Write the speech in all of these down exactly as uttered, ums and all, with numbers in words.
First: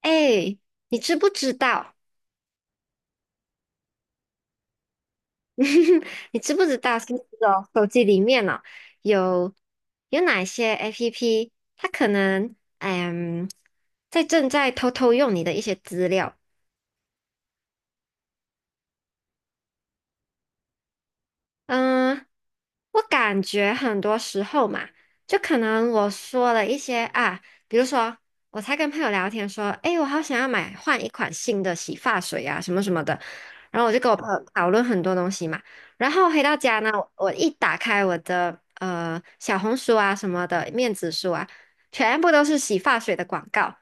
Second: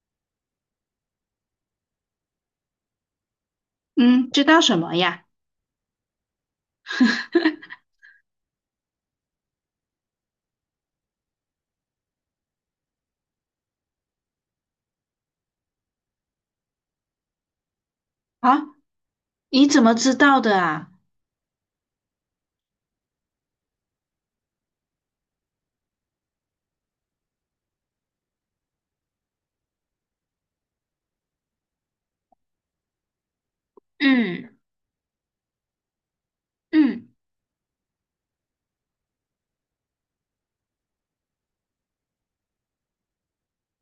哎，你知不知道？嗯，知道什么呀？你知不知道是那的手机里面呢、有有哪些 APP，它可能嗯在正在偷偷用你的一些资料？啊，你怎么知道的啊？嗯，我感觉很多时候嘛，就可能我说了一些啊，比如说我才跟朋友聊天说，诶，我好想要买换一款新的洗发水啊，什么什么的，然后我就跟我朋友嗯讨论很多东西嘛，然后回到家呢，嗯。我一打开我的呃小红书啊什么的，面子书啊，全部都是洗发水的广告。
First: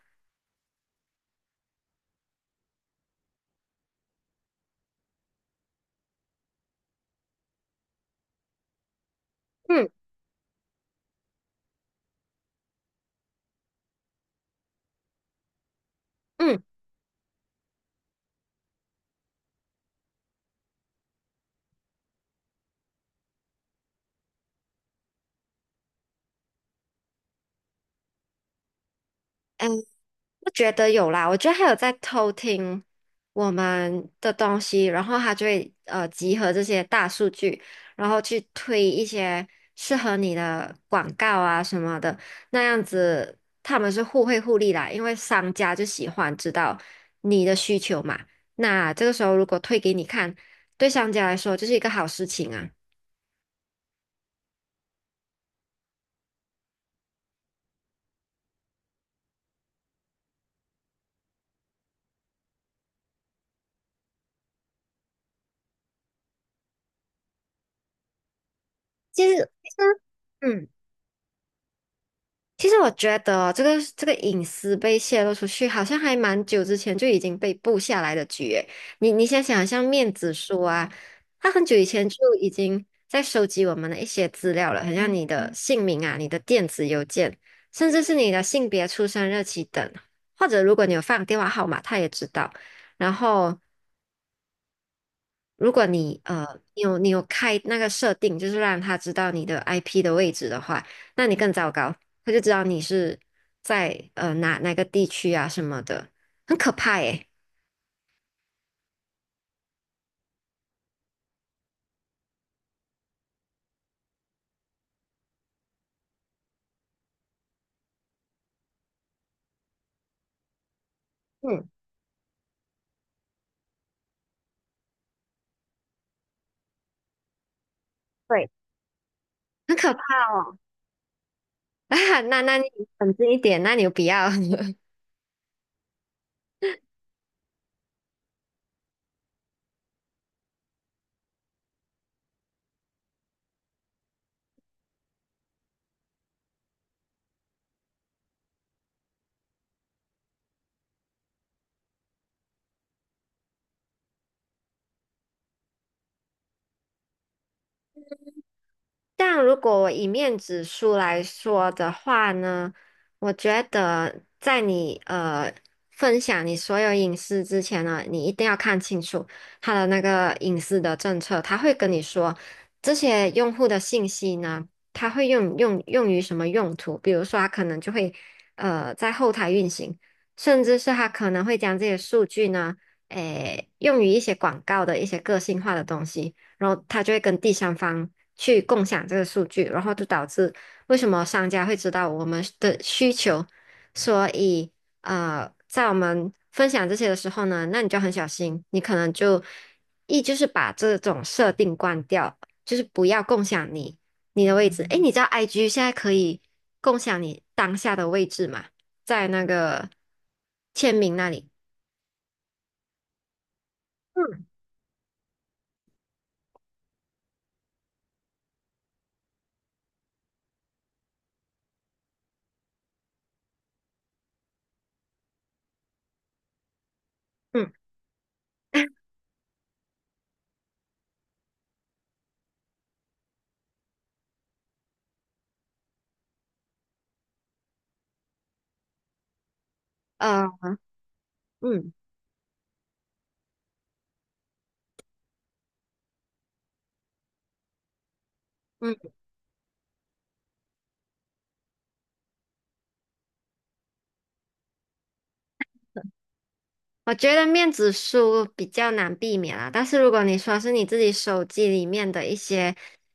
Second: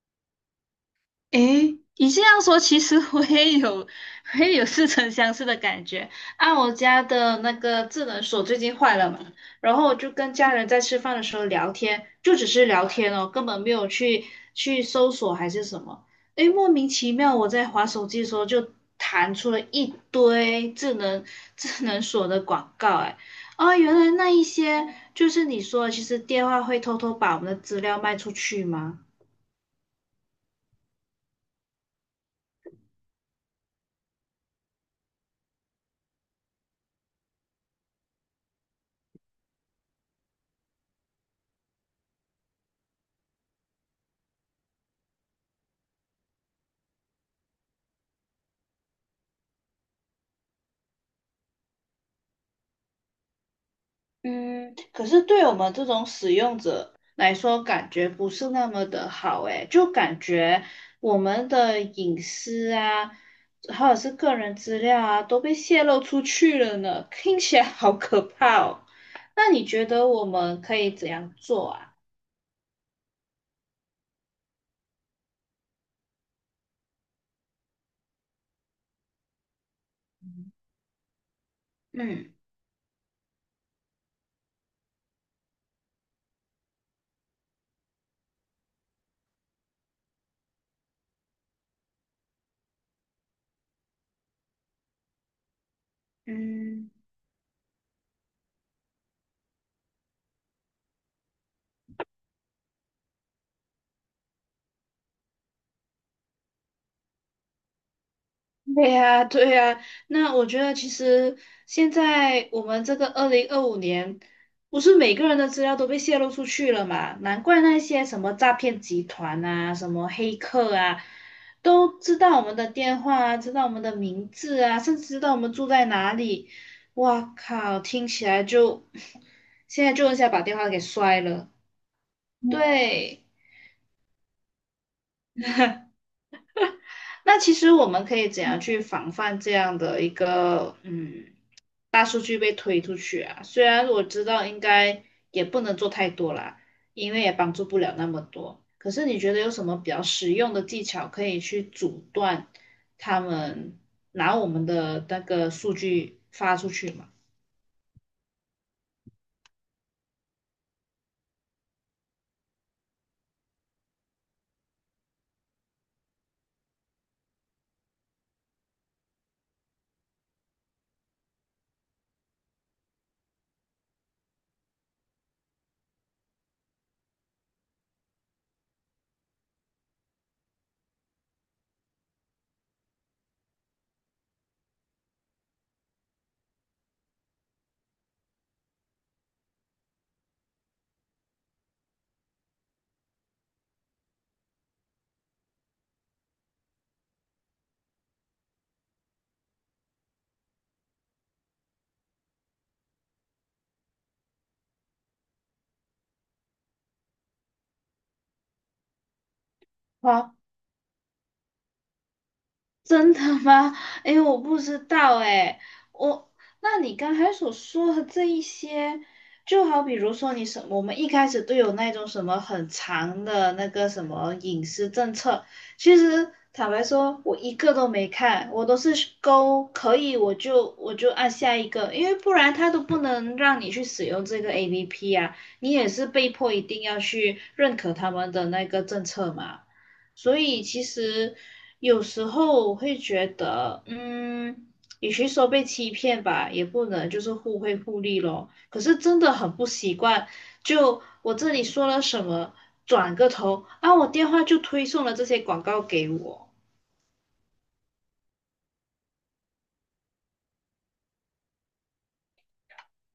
诶，你这样说，其实我也有，我也有似曾相识的感觉。啊，我家的那个智能锁最近坏了嘛，然后嗯我就跟家人在吃饭的时候聊天，就只是聊天哦，根本没有去去搜索还是什么。诶，嗯。莫名其妙，我在滑手机的时候就弹出了一堆智能智能锁的广告，诶，啊，原来那一些就是你说的，其实电话会偷偷把我们的资料卖出去吗？哎，我觉得有啦，我觉得他有在偷听我们的东西，然后他就会呃集合这些大数据，然后去推一些适合你的广告啊什么的，那样子他们是互惠互利啦，因为商家就喜欢知道你的需求嘛，那这个时候如果推给你看，对商家来说就是一个好事情啊。嗯，可是对我们这种使用者来说，感觉不是那么的好诶，就感觉我们的隐私啊，或者是个人资料啊，都被泄露出去了呢，听起来好可怕哦。其实那你觉得我们嗯。可以怎样做啊？其实我觉得这个这个隐私被泄露出去，好像还蛮久之前就已经被布下来的局诶。你你想想，像面子书啊，他很久以前就嗯。已经在收集我们的一些资料了，很像你的姓名啊、你的电子邮件，甚至是你的性别、出生日期等，或者如果你有放电话号码，他也知道。然后如果你呃，你嗯。有你有开那个设定，就是让他知道你的 I P 的位置的话，那你更糟糕，他就知道你是在呃哪哪个地区啊什么的，很可怕耶。对呀，对呀，那我觉得其实现在我们这个二零二五年，不是每个人的资料都被泄露出去了嘛？难怪那些什么诈骗集团啊、什么黑客啊，嗯，都知道我们的电话啊，知道我们的名字啊，甚至知道我们住在哪里。哇靠，听起来对，就 很现可在怕就一下把电哦。话给摔了。啊，那嗯那你冷对，静一点，那你不要。那其实我们可以怎样去防范这样的一个嗯？大数据被推出去啊。虽然我知道应该也不能做太多啦，因为也帮助不了那么多。可是你觉得有什么比较实用的技巧可以去阻断他们拿我们的那个数据发出去吗？但如果我以面子书来说的话呢，我觉得在你呃分享你所有隐私之前呢，你一定要看清楚他的那个隐私的政策，他会跟你说这些用户的信息呢，他会用用用于什么用途，比如说他可能就会呃在后台运行，甚至是他可能会将这些数据呢，诶用于一些广告的一些个性化的东西。然后他就会跟第三方去共享这个数据，然后就导致为什么商家会知道我们的需求，所以呃，在我们分享这些的时候呢，那你就很小心，你可能就一就是把这种设定关掉，就是不要共享你你的位置。诶，你知道 I G 现在可以共享你当下的位置吗？在那个啊签名那里。真的吗？哎，我嗯不知道哎，我，那你刚才所说的这一些，就好比如说你什，我们一开始都有那种什么很长的那个什么隐私政策，其实坦白说，我一嗯个都没看，我都是勾可以，我就我就按下一个，因为不然它都不能让你去使用这个 A P P 啊，你也是被迫一定要去认可他们的那个政策嘛。所呃以其实嗯有时候我会觉得，嗯，与其说被欺骗吧，也不能就是互惠互利咯。可是嗯。真的很不习惯，就我这里说了什么，转个头啊，我电话就推送了这些广告给我。我觉得面子书比较难避免啦，但是如果你说是你自己手机里面的一些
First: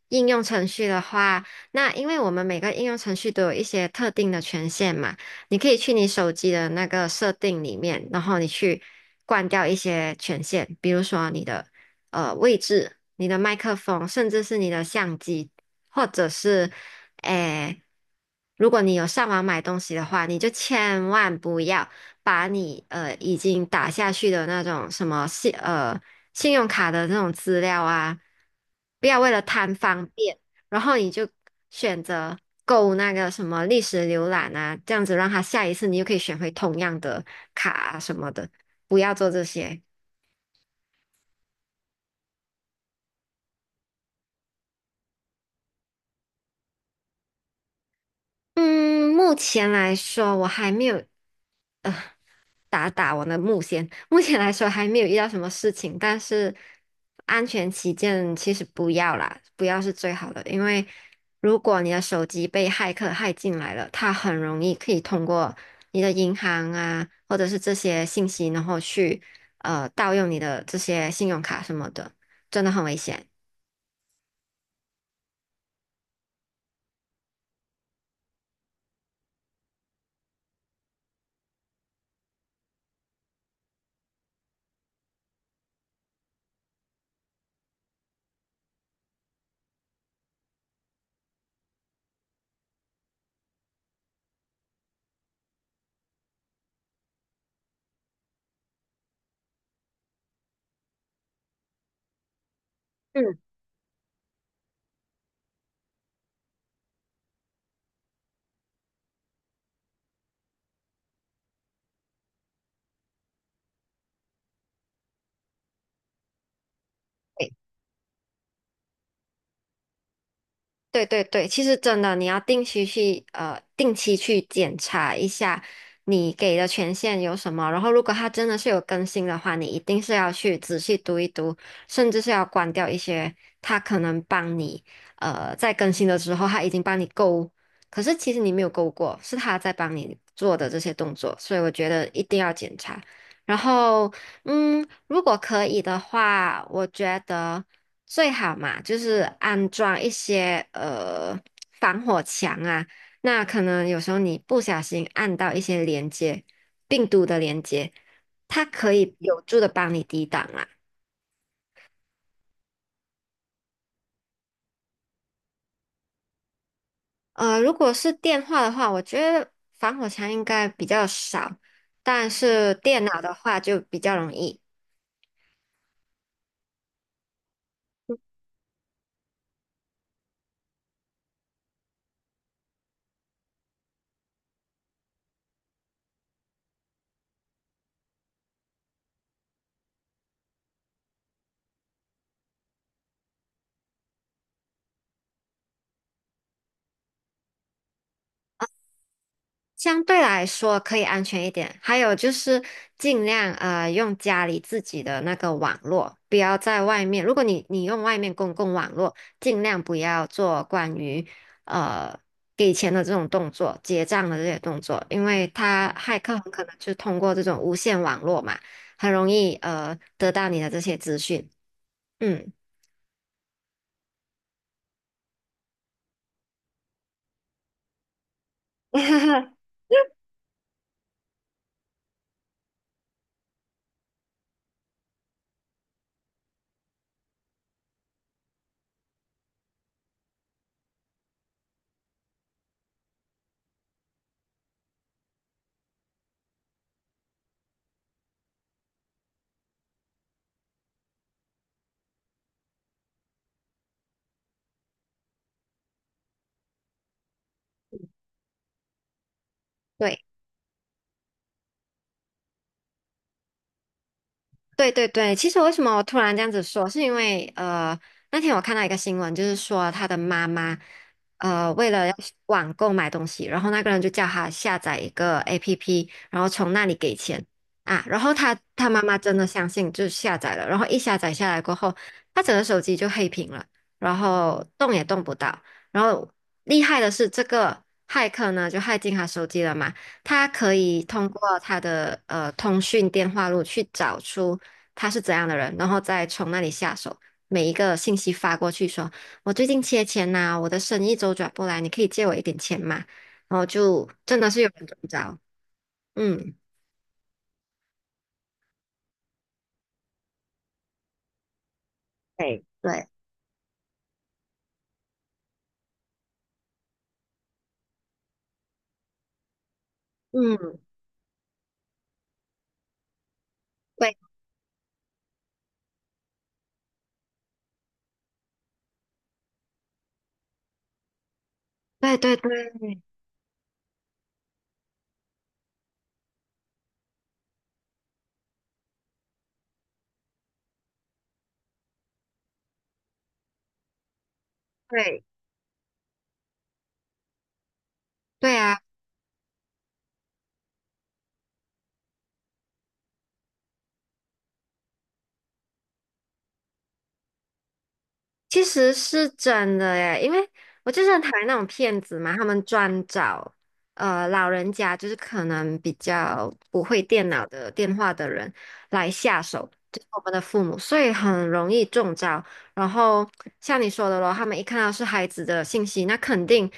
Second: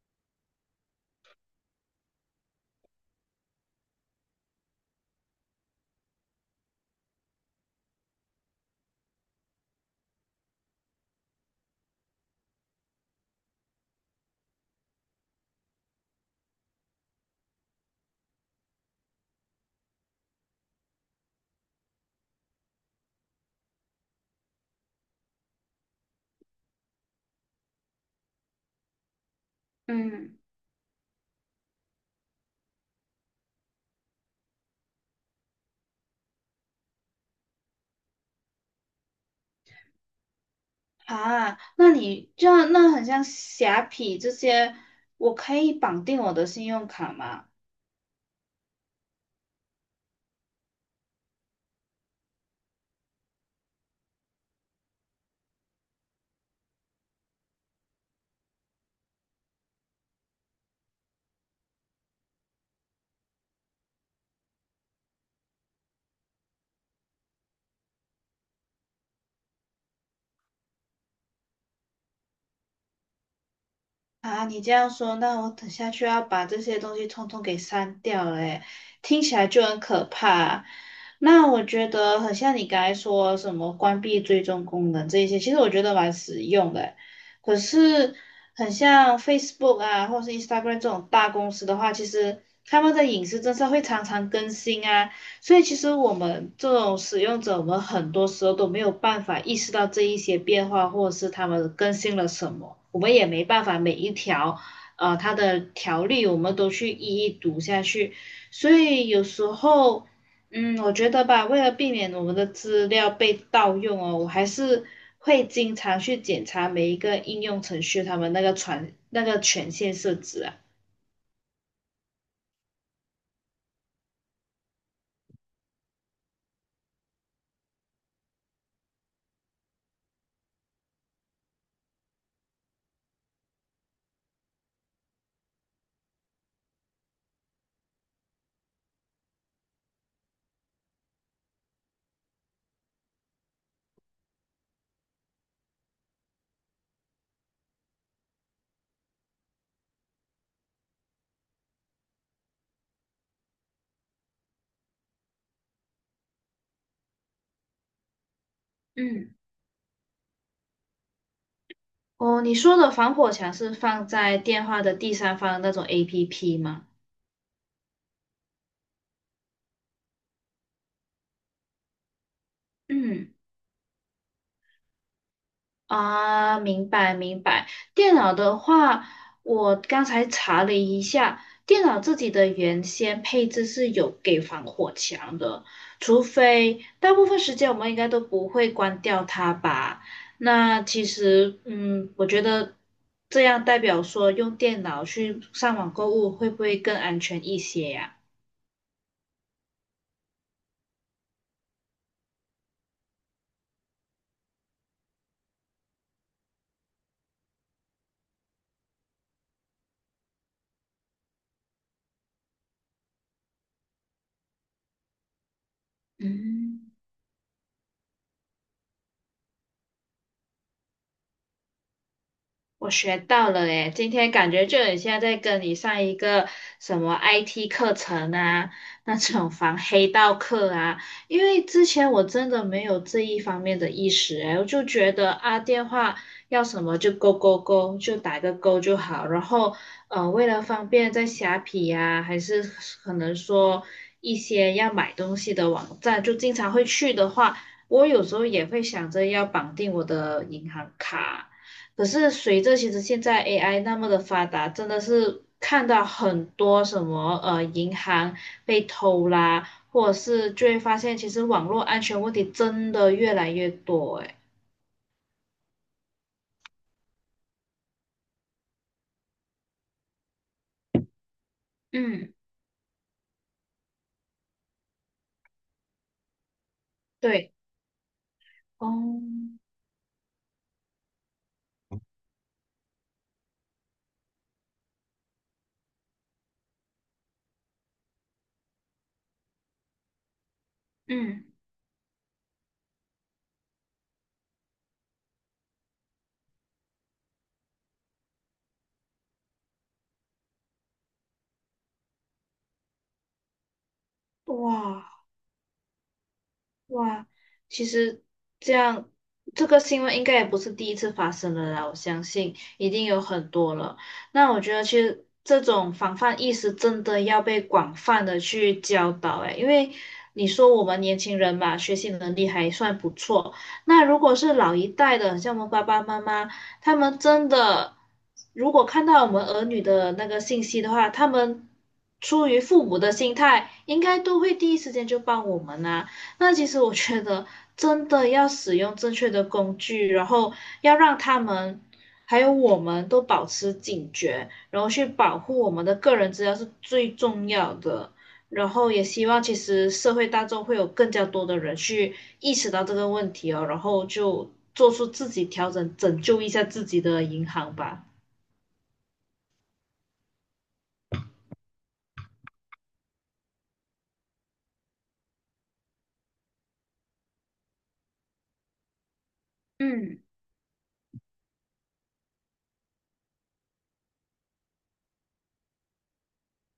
应用程序的话，那因为我们每个应用程序都有一些特定的权限嘛，你可以去你手机的那个设定里面，然后你去关掉一些权限，比如说你的呃位置、你的麦克风，甚至是你的相机，或者是诶，如果你有上网买东西的话，你就千万不要。把你呃已经打下去的那种什么信呃信用卡的那种资料啊，不要为了贪方便，嗯，然后你就选择购那个什么历史浏览啊，这样子让他下一次你就可以选回同样的卡啊什么的，不要做这些。啊，那你这样那很像虾皮这些，我可以绑定我的信用卡吗？嗯，目前来说我还没有。呃。打打我的目前，目前来说还没有遇到什么事情，但是安全起见，其实不要啦，不要是最好的，因为如果你的手机被骇客骇进来了，它很容易可以通过你的银行啊，或者是这些信息，然后去呃盗用你的这些信用卡什么的，真的很危险。啊，你这样说，那我等下去要把这些东西通通给删掉了，诶，听起来就很可怕。那我觉得很像你刚才说什么关闭追踪功能这一些，其实我觉得蛮实用的诶可是很像 Facebook 啊，或是 Instagram 这种大公司的话，其实他们的隐私政策会常常更新啊，所以其实我们这种使用者，我们很多时候都没有办法意识到这一些变化，或者是他们更新了什么，我们也嗯。没办法每一条，呃，它的条例我们都去一一读下去。所以有时候，嗯，我觉得吧，为了避免我们的资料被盗用哦，我还是会经常去检查每一个应用程序他们那个权那个权限设置啊。对对对，其实真的，你要定期去呃定期去检查一下你给的权限有什么，然后如果它真的是有更新的话，你一定是要去仔细读一读，甚至是要关掉一些它可能帮你呃在更新的时候它已经帮你勾，可是其实你没有勾过，是它在帮你做的这些动作，所以我觉得一定要检查。然后，嗯，如果可以的话，我觉得。最好嘛，就是安装一些呃防火墙啊。那可能有时候你不小心按到一些连接，病毒的连接，它可以嗯。有助的帮你抵挡啊。哦，你说的防火墙是放在电话的第三方那种 A P P 吗？呃，如果是电话的话，我觉得防火墙应该比较少，但是电脑的嗯，话就比较容易。啊，明白明白。电脑的话，我刚才查了一下，电脑自己的原先配置是有给防火墙的，除非大部分时间我们应该都不会关掉它吧？那其实，嗯，我觉得这样代表说用电脑去上网购物会不会更安全一些呀？相对来说可以安全一点，还有就是尽量呃用家里自己的那个网络，不要在外面。如果你你用外面公共网络，尽量不要做关于呃给钱的这种动作、结账的这些动作，因为他骇客很可能嗯。就通过这种无线网络嘛，很容易呃得到你的这些资讯。嗯，我学到了诶，今天感觉就很像在跟你上一个什么 I T 课程啊，那种 防黑道课啊，因为之前我真的没有这一方面的意识诶，我就觉得啊，电话要什么就勾勾勾，就打个勾就好，然后呃，为了方便在虾皮呀、还是可能说一些要买东西的网站，就经常会去的话，我有时候也会想着要绑定我的银行卡。可是随着其实现在 A I 那么的发达，真的是看到很多什么呃银行被偷啦，或者对。是就会发现其实网络安全问题真的越来越多诶。对对对，其实为什么我突然这样子说，是因为呃，那天我看到一个新闻，就是说他的妈妈呃，为了要嗯，网购买东西，然后那个人就叫他下载一个 APP，然后从那里给钱对，啊，然后他他哦，妈妈真的相信，就下载了，然后一下载下来过后，他整个手机就黑屏了，然后动也动不到，然后厉害的是这个骇客呢，就骇进他手机了嘛。他可以通嗯，过他的呃通讯电话录去找出他是怎样的人，然后再从那里下手。每一个信息发过去说，我最近缺钱呐、我的生意周转不来，你可以借我一点钱嘛？然后就真的是有人中哇。招。嗯，哇，其实这样，这个新闻应该也不是第一次发生了啦，我相信对，一定对，有很多了。那我觉得其实这种防范意识真的要被广泛的去教导，诶，因为你说嗯，我们年轻人嘛，学习能力还算不错，那对，如果是老一代的，像我们爸爸妈妈，他们真的如果看到我们儿女的那个信息的话，他们。对对出于父母对的心态，应该都会第一时间就帮我们啊。那其实我觉得，真的要使用正确的工具，然后要让他们还有我们都保持警觉，然后去对保护我们的个人资料是最重要的。对然啊。后也希望其实社会大众会有更加多的人去意识到这个问题哦，然后就做出自己调整，拯救一下自己的银行吧。其实是真的耶，因为我就是很讨厌那种骗子嘛，他们专找呃老人家，就是可能比较不会电脑的电话的人来下手，就是嗯我们的父母，所以很容易中招。然后像你说的咯，他们一看到是孩子的信息，那肯定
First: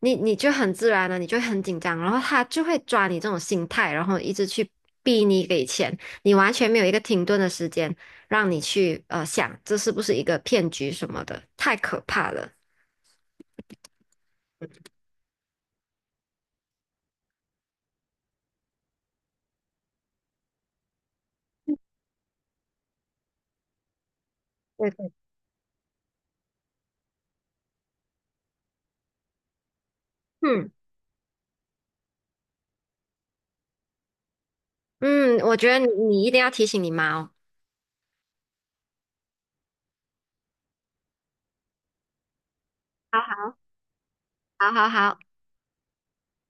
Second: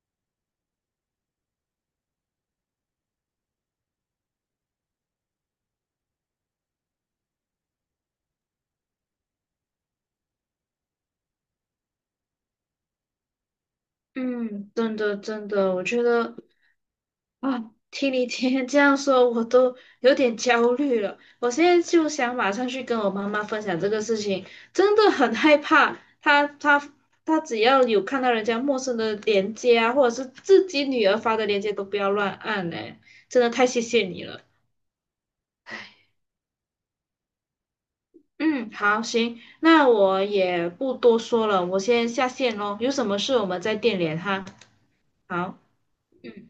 你你就很自然了，你就会很紧张，然后他就会抓你这种心态，然后一直去逼你给钱，你完全没有一个停顿的时间。让你去呃想这是不是一个骗局什么的，太可怕了。嗯，真的真的，我觉得啊，听你今天这样说，我都有点焦虑了。我现在就想马上去跟我妈妈分享这个事情，对真对，的很害怕。她她她只要有看到人家陌生的链接啊，或者是自嗯己女儿发的链接，都不要乱按嘞。真的太谢谢你了。嗯，我觉得你你一定要提醒你妈哦。嗯，好，行，那我也不多说了，我先下线喽。有什么好事我好们再电联哈。好好好。好。嗯。